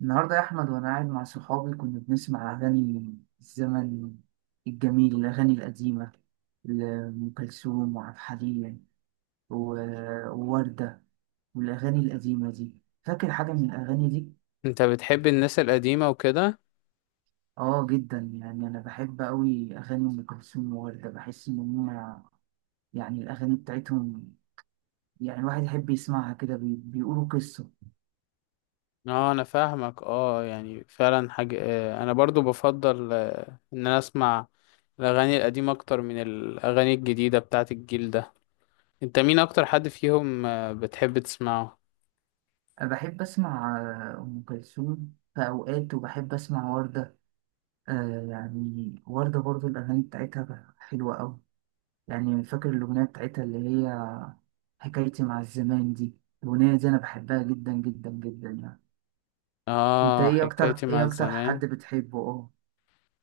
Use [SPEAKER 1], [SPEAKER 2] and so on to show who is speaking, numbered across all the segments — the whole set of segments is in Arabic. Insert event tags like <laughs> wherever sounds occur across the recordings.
[SPEAKER 1] النهاردة يا أحمد، وأنا قاعد مع صحابي كنا بنسمع أغاني الزمن الجميل، الأغاني القديمة لأم كلثوم وعبد الحليم و- ووردة والأغاني القديمة دي. فاكر حاجة من الأغاني دي؟
[SPEAKER 2] انت بتحب الناس القديمة وكده.
[SPEAKER 1] آه جدا، يعني أنا بحب أوي أغاني أم كلثوم ووردة، بحس إن هما يعني الأغاني بتاعتهم يعني الواحد يحب يسمعها كده، بيقولوا قصة.
[SPEAKER 2] اه انا فاهمك، اه يعني فعلا حاجة، اه انا برضو بفضل اه ان انا اسمع الاغاني القديمة اكتر من الاغاني الجديدة بتاعت الجيل ده. انت مين اكتر حد فيهم اه بتحب تسمعه؟
[SPEAKER 1] أنا بحب أسمع آه، أم كلثوم في أوقات، وبحب أسمع وردة. آه يعني وردة برضو الأغاني بتاعتها حلوة أوي. يعني فاكر الأغنية بتاعتها اللي هي حكايتي مع الزمان دي؟ الأغنية دي أنا بحبها جدا جدا جدا يعني. أنت
[SPEAKER 2] اه
[SPEAKER 1] إيه أكتر،
[SPEAKER 2] حكايتي مع
[SPEAKER 1] إيه أكتر
[SPEAKER 2] الزمان.
[SPEAKER 1] حد بتحبه؟ أه.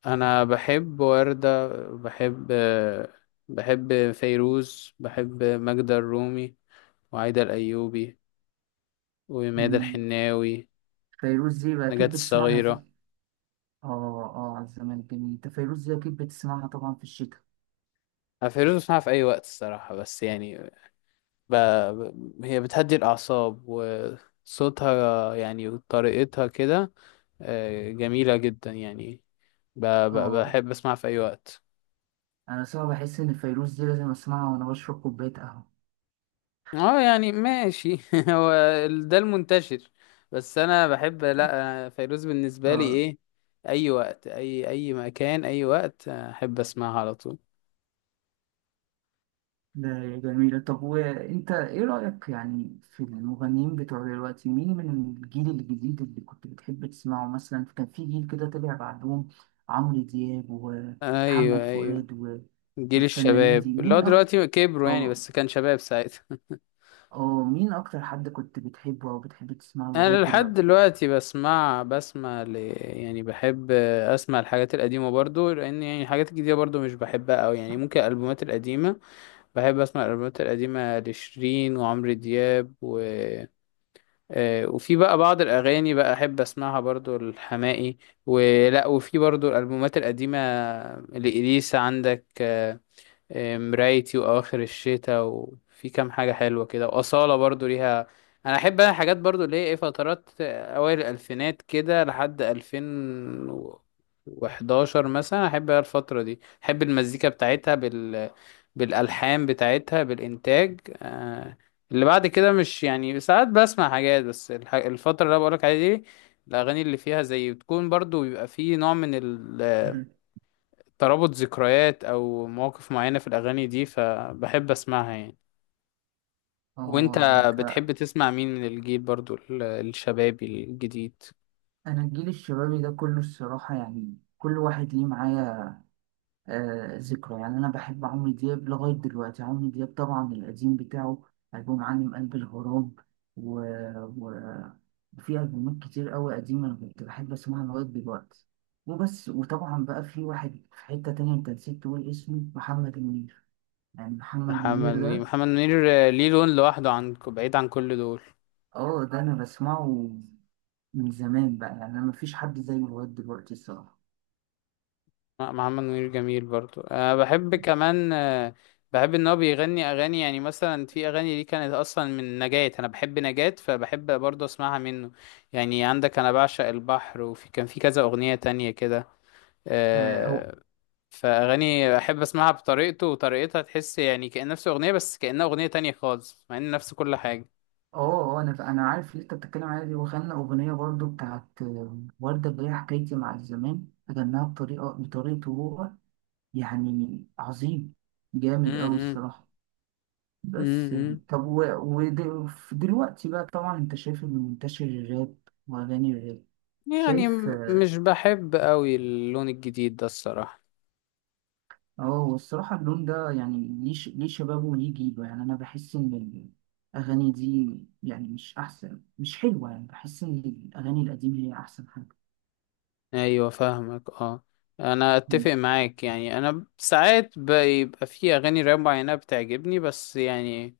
[SPEAKER 2] انا بحب وردة، بحب اه، بحب فيروز، بحب ماجدة الرومي وعايدة الايوبي وميادة
[SPEAKER 1] مم.
[SPEAKER 2] الحناوي،
[SPEAKER 1] فيروز دي بقى
[SPEAKER 2] نجاة
[SPEAKER 1] أكيد بتسمعها في...
[SPEAKER 2] الصغيرة.
[SPEAKER 1] أه أه، على الزمان الجميل. أنت فيروز دي أكيد بتسمعها طبعا في الشتاء.
[SPEAKER 2] أنا فيروز بسمعها في أي وقت الصراحة، بس يعني ب... هي بتهدي الأعصاب وصوتها يعني وطريقتها كده، آه، جميلة جدا يعني.
[SPEAKER 1] أه
[SPEAKER 2] بحب أسمعها في أي وقت.
[SPEAKER 1] أنا صعب بحس إن فيروز دي لازم أسمعها وأنا بشرب كوباية قهوة
[SPEAKER 2] اه يعني ماشي <laughs> هو ده المنتشر. بس أنا بحب، لأ، فيروز بالنسبة لي
[SPEAKER 1] أه.
[SPEAKER 2] إيه، أي وقت، أي مكان، أي وقت، آه، أحب أسمعها على طول.
[SPEAKER 1] ده جميلة. طب وانت ايه رأيك يعني في المغنيين بتوع دلوقتي؟ مين من الجيل الجديد اللي كنت بتحب تسمعه؟ مثلا كان في جيل كده طلع بعدهم، عمرو دياب
[SPEAKER 2] أيوه
[SPEAKER 1] ومحمد
[SPEAKER 2] أيوه،
[SPEAKER 1] فؤاد
[SPEAKER 2] جيل
[SPEAKER 1] والفنانين دي.
[SPEAKER 2] الشباب اللي هو دلوقتي كبروا يعني
[SPEAKER 1] أو...
[SPEAKER 2] بس كان شباب ساعتها.
[SPEAKER 1] مين أكتر حد كنت بتحبه أو بتحب تسمعه لغاية
[SPEAKER 2] انا لحد
[SPEAKER 1] دلوقتي؟
[SPEAKER 2] دلوقتي يعني بحب اسمع الحاجات القديمه برضو، لان يعني الحاجات الجديده برضو مش بحبها قوي، يعني ممكن الالبومات القديمه، بحب اسمع الالبومات القديمه لشيرين وعمرو دياب آه، وفي بقى بعض الاغاني بقى احب اسمعها برضو، الحماقي ولا، وفي برضو الالبومات القديمه لإليسا، عندك آه، مرايتي واواخر الشتاء، وفي كام حاجه حلوه كده، واصاله برضو ليها. انا احب، انا حاجات برضو اللي هي ايه، فترات اوائل الالفينات كده لحد 2011 مثلا، احب أنا الفتره دي، احب المزيكا بتاعتها بالالحان بتاعتها بالانتاج آه، اللي بعد كده مش يعني، ساعات بسمع حاجات بس، الفتره اللي انا بقولك عليها دي، الاغاني اللي فيها زي بتكون برضو، بيبقى فيه نوع من
[SPEAKER 1] مم.
[SPEAKER 2] ترابط ذكريات او مواقف معينة في الاغاني دي، فبحب اسمعها يعني. وانت
[SPEAKER 1] اه. ده انت.
[SPEAKER 2] بتحب تسمع مين من الجيل برضو الشبابي الجديد؟
[SPEAKER 1] انا الجيل الشبابي ده كله الصراحة، يعني كل واحد ليه معايا آه، ذكرى. يعني أنا بحب عمرو دياب لغاية دلوقتي، عمرو دياب طبعا القديم بتاعه، ألبوم عالم قلب الغراب و... و... وفي ألبومات كتير قوي قديمة أنا كنت بحب أسمعها لغاية دلوقتي. وبس. وطبعا بقى في واحد في حتة تانية أنت نسيت تقول اسمه، محمد منير. يعني محمد
[SPEAKER 2] محمد
[SPEAKER 1] منير
[SPEAKER 2] منير
[SPEAKER 1] ده،
[SPEAKER 2] محمد منير آه، ليه لون لوحده، عن بعيد عن كل دول.
[SPEAKER 1] اه ده أنا بسمعه من زمان بقى. يعني أنا مفيش حد زيه لغاية دلوقتي الصراحة.
[SPEAKER 2] لا، محمد منير جميل برضو، أه بحب كمان آه، بحب ان هو بيغني اغاني يعني مثلا، في اغاني دي كانت اصلا من نجاة، انا بحب نجاة فبحب برضو اسمعها منه، يعني عندك انا بعشق البحر، وفي كان في كذا اغنية تانية كده
[SPEAKER 1] آه، هو.
[SPEAKER 2] آه، فاغاني احب اسمعها بطريقته وطريقتها، تحس يعني كأن نفس اغنيه بس كأنها اغنيه تانية خالص مع ان نفس كل حاجه.
[SPEAKER 1] انا عارف اللي انت بتتكلم عليها دي، وغنى اغنيه برضو بتاعت آه، ورده، اللي هي حكايتي مع الزمان، غناها بطريقته هو. يعني عظيم، جامد قوي
[SPEAKER 2] امم
[SPEAKER 1] الصراحه. بس
[SPEAKER 2] امم
[SPEAKER 1] يعني طب ودلوقتي بقى طبعا انت شايف اللي منتشر، الراب واغاني الراب.
[SPEAKER 2] يعني
[SPEAKER 1] شايف؟ اه.
[SPEAKER 2] مش بحب قوي اللون الجديد ده الصراحه.
[SPEAKER 1] اه، هو الصراحه اللون ده يعني ليه ليه شبابه وليه جيله. يعني انا بحس ان الاغاني دي يعني مش احسن، مش حلوه. يعني بحس ان الاغاني القديمه هي احسن حاجه.
[SPEAKER 2] ايوه فاهمك اه، انا اتفق معاك يعني، انا ساعات بيبقى في اغاني راب معينه بتعجبني، بس يعني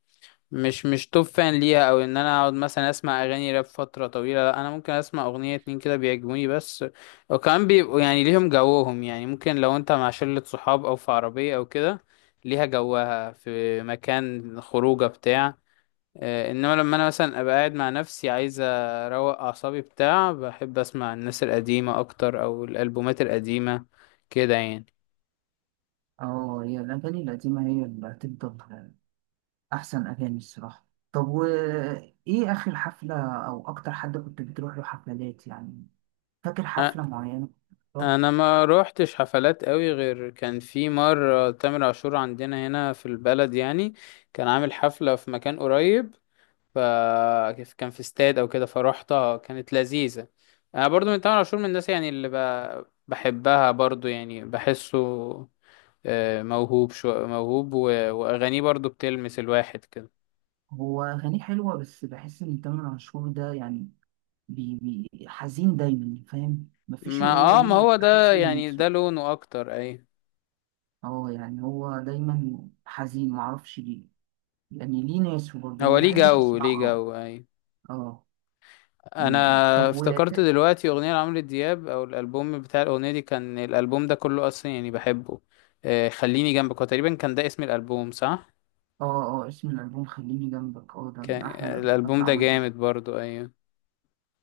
[SPEAKER 2] مش توب فان ليها، او ان انا اقعد مثلا اسمع اغاني راب فتره طويله، لا، انا ممكن اسمع اغنيه اتنين كده بيعجبوني بس. وكمان بيبقوا يعني ليهم جوهم، يعني ممكن لو انت مع شله صحاب او في عربيه او كده، ليها جوها في مكان خروجه بتاع آه، انما لما انا مثلا ابقى قاعد مع نفسي عايز اروق اعصابي بتاع، بحب اسمع الناس القديمه اكتر او الالبومات القديمه كده يعني.
[SPEAKER 1] اه، هي الأغاني القديمة هي اللي هتفضل أحسن أغاني الصراحة. طب وإيه آخر حفلة أو أكتر حد كنت بتروح له حفلات يعني؟ فاكر حفلة معينة؟ طب،
[SPEAKER 2] انا ما روحتش حفلات قوي، غير كان في مره تامر عاشور عندنا هنا في البلد يعني، كان عامل حفله في مكان قريب، ف كان في استاد او كده فروحتها، كانت لذيذه. انا برضو من تامر عاشور، من الناس يعني اللي بحبها برضو، يعني بحسه آه، موهوب، شو موهوب واغانيه برضو بتلمس الواحد كده.
[SPEAKER 1] هو أغانيه حلوة، بس بحس إن تامر عاشور ده يعني بي حزين دايما، فاهم؟ مفيش
[SPEAKER 2] ما
[SPEAKER 1] أغنية
[SPEAKER 2] اه ما
[SPEAKER 1] ليه
[SPEAKER 2] هو ده
[SPEAKER 1] بحس إن...
[SPEAKER 2] يعني، ده لونه اكتر اي.
[SPEAKER 1] اه يعني هو دايما حزين معرفش ليه. يعني ليه ناس برضه، أنا
[SPEAKER 2] هو ليه
[SPEAKER 1] مبحبش
[SPEAKER 2] جو ليه
[SPEAKER 1] أسمعه.
[SPEAKER 2] جو اي.
[SPEAKER 1] اه.
[SPEAKER 2] انا
[SPEAKER 1] مم. طب.
[SPEAKER 2] افتكرت دلوقتي اغنيه لعمرو دياب، او الالبوم بتاع الاغنيه دي كان الالبوم ده كله اصلا يعني بحبه، آه، خليني جنبك، هو تقريبا كان ده اسم الالبوم صح؟
[SPEAKER 1] اه اه، اسم الألبوم خليني جنبك. اه ده من
[SPEAKER 2] كان
[SPEAKER 1] أحلى الألبومات
[SPEAKER 2] الالبوم
[SPEAKER 1] اللي
[SPEAKER 2] ده
[SPEAKER 1] عملت دي.
[SPEAKER 2] جامد برضو، ايوه،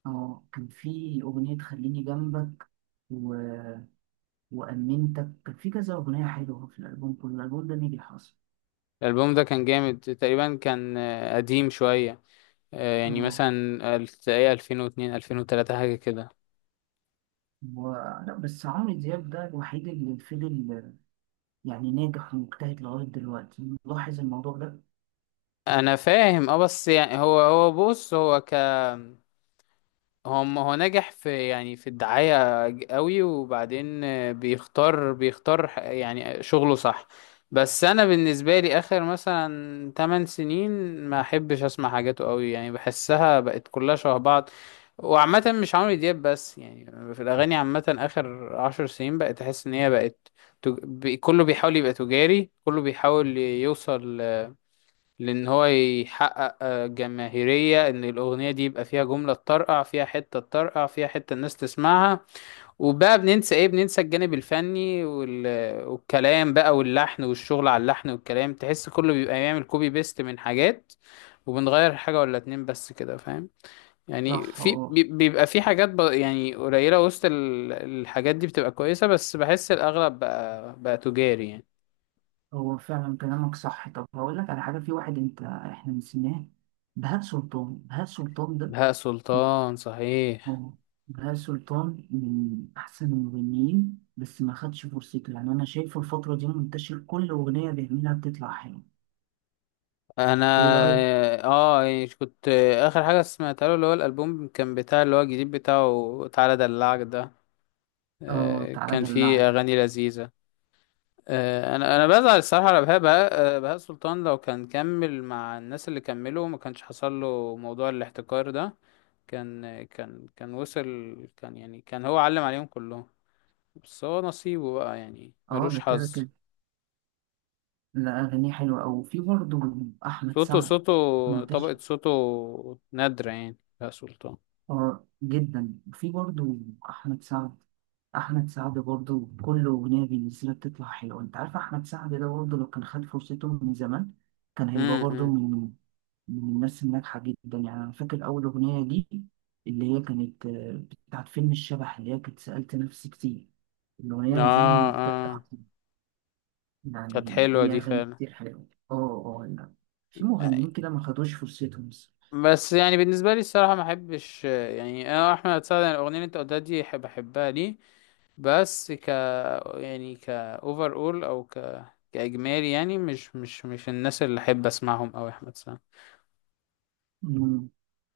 [SPEAKER 1] اه كان في أغنية خليني جنبك و... وأمنتك، كان في كذا أغنية حلوة في الألبوم كله. الألبوم ده نجح أصلا.
[SPEAKER 2] الالبوم ده كان جامد تقريبا، كان آه، قديم شويه آه، يعني
[SPEAKER 1] اه.
[SPEAKER 2] مثلا تلاقيه 2002 2003 حاجه كده.
[SPEAKER 1] و... لا بس عمرو دياب ده الوحيد اللي فضل يعني ناجح ومجتهد لغاية دلوقتي، ملاحظ الموضوع ده؟
[SPEAKER 2] انا فاهم اه، بس يعني هو بص، هو ما هو ناجح في يعني في الدعاية قوي، وبعدين آه، بيختار يعني شغله صح. بس انا بالنسبة لي اخر مثلا 8 سنين ما احبش اسمع حاجاته قوي يعني، بحسها بقت كلها شبه بعض. وعامة مش عمرو دياب بس يعني، في الاغاني عامة اخر 10 سنين بقت احس ان هي بقت كله بيحاول يبقى تجاري، كله بيحاول يوصل، لان هو يحقق آه، جماهيرية، ان الاغنية دي يبقى فيها جملة تطرقع، فيها حتة تطرقع، فيها حتة الناس تسمعها، وبقى بننسى ايه، بننسى الجانب الفني والكلام بقى، واللحن والشغل على اللحن والكلام، تحس كله بيبقى بيعمل كوبي بيست من حاجات، وبنغير حاجة ولا اتنين بس كده فاهم يعني.
[SPEAKER 1] صح.
[SPEAKER 2] في
[SPEAKER 1] اه،
[SPEAKER 2] بيبقى في حاجات يعني قليلة وسط الحاجات دي بتبقى كويسة، بس بحس الاغلب بقى تجاري يعني.
[SPEAKER 1] هو فعلا كلامك صح. طب هقول لك على حاجة، في واحد أنت إحنا نسيناه، بهاء سلطان. بهاء سلطان ده
[SPEAKER 2] بهاء سلطان صحيح.
[SPEAKER 1] هو، بهاء سلطان من أحسن المغنيين، بس ما خدش فرصته. يعني أنا شايفه الفترة دي منتشر، كل أغنية بيعملها بتطلع حلوة.
[SPEAKER 2] انا
[SPEAKER 1] إيه رأيك؟
[SPEAKER 2] اه إيه، كنت، اخر حاجه سمعتها له اللي هو الالبوم، كان بتاع اللي هو الجديد بتاعه تعالى ادلعك ده
[SPEAKER 1] آه
[SPEAKER 2] آه،
[SPEAKER 1] تعالى
[SPEAKER 2] كان
[SPEAKER 1] دلعك.
[SPEAKER 2] فيه اغاني لذيذه آه، انا بزعل الصراحه على بهاء آه، بهاء سلطان لو كان كمل مع الناس اللي كملوا، ما كانش حصل له موضوع الاحتكار ده، كان وصل، كان يعني كان هو علم عليهم كلهم، بس هو نصيبه بقى يعني
[SPEAKER 1] آه
[SPEAKER 2] ملوش
[SPEAKER 1] ده كده
[SPEAKER 2] حظ.
[SPEAKER 1] كده. لا أغانيه حلوة أوي. وفي برضه أحمد
[SPEAKER 2] صوته
[SPEAKER 1] سعد،
[SPEAKER 2] صوته طبقه
[SPEAKER 1] منتشر.
[SPEAKER 2] صوته نادره يعني بهاء
[SPEAKER 1] آه جدا. وفي برضه أحمد سعد، أحمد سعد برضه كل أغنية بينزلها بتطلع حلوة. أنت عارف أحمد سعد ده برضه لو كان خد فرصته من زمان كان هيبقى برضه
[SPEAKER 2] سلطان.
[SPEAKER 1] من الناس الناجحة جدا. يعني أنا فاكر أول أغنية دي اللي هي كانت آه، بتاعت فيلم الشبح، اللي هي كانت سألت نفسي كتير. الأغنية دي
[SPEAKER 2] اه
[SPEAKER 1] بجد
[SPEAKER 2] اه
[SPEAKER 1] عظيمة.
[SPEAKER 2] كانت
[SPEAKER 1] يعني
[SPEAKER 2] حلوة
[SPEAKER 1] ليها
[SPEAKER 2] دي
[SPEAKER 1] أغاني
[SPEAKER 2] فعلا.
[SPEAKER 1] كتير حلوة اه. اه لا، في مغنيين كده ما خدوش فرصتهم الصراحة.
[SPEAKER 2] بس يعني بالنسبة لي الصراحة ما احبش يعني، انا احمد سعد يعني الاغنية اللي انت قلتها دي أحب- بحبها ليه، بس يعني ك اوفر اول كاجمالي يعني مش الناس اللي احب اسمعهم او احمد سعد.
[SPEAKER 1] مم.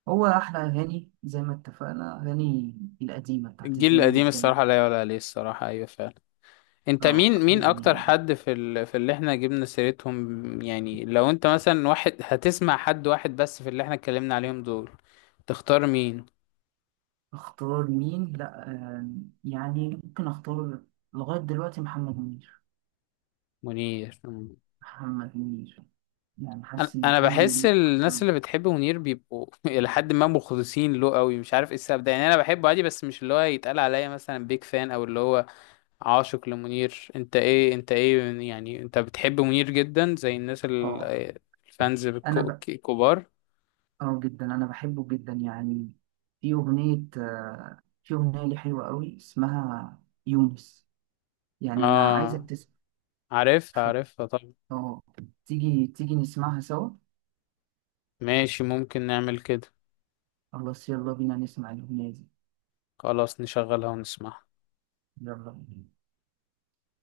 [SPEAKER 1] هو أحلى أغاني زي ما اتفقنا، أغاني القديمة بتاعت
[SPEAKER 2] الجيل
[SPEAKER 1] الزمن
[SPEAKER 2] القديم
[SPEAKER 1] الجميل.
[SPEAKER 2] الصراحة لا يعلى عليه الصراحة، ايوه فعلا. انت
[SPEAKER 1] اه
[SPEAKER 2] مين اكتر
[SPEAKER 1] يعني.
[SPEAKER 2] حد في في اللي احنا جبنا سيرتهم يعني، لو انت مثلا واحد هتسمع حد واحد بس في اللي احنا اتكلمنا عليهم دول، تختار مين؟
[SPEAKER 1] اختار مين؟ لا آه، يعني ممكن اختار لغاية دلوقتي محمد منير.
[SPEAKER 2] منير،
[SPEAKER 1] محمد منير. يعني حاسس
[SPEAKER 2] انا
[SPEAKER 1] ان
[SPEAKER 2] أنا
[SPEAKER 1] محمد
[SPEAKER 2] بحس
[SPEAKER 1] منير أكتر-.
[SPEAKER 2] الناس اللي بتحب منير بيبقوا <laughs> الى حد ما مخلصين له قوي، مش عارف ايه السبب ده يعني، انا بحبه عادي بس مش اللي هو يتقال عليا مثلا بيج فان، او اللي هو عاشق لمنير. انت ايه يعني، انت بتحب منير جدا زي الناس
[SPEAKER 1] اه.
[SPEAKER 2] الفانز
[SPEAKER 1] انا ب...
[SPEAKER 2] الكبار؟
[SPEAKER 1] اه جدا انا بحبه جدا يعني. في اغنيه آه، في اغنيه لي حلوه قوي اسمها يونس، يعني انا عايزك
[SPEAKER 2] اه
[SPEAKER 1] تسمع.
[SPEAKER 2] عارفها
[SPEAKER 1] ف...
[SPEAKER 2] عارفها، طب
[SPEAKER 1] اه، تيجي نسمعها سوا.
[SPEAKER 2] ماشي ممكن نعمل كده،
[SPEAKER 1] خلاص يلا بينا نسمع الاغنيه دي.
[SPEAKER 2] خلاص نشغلها ونسمعها.
[SPEAKER 1] يلا بينا.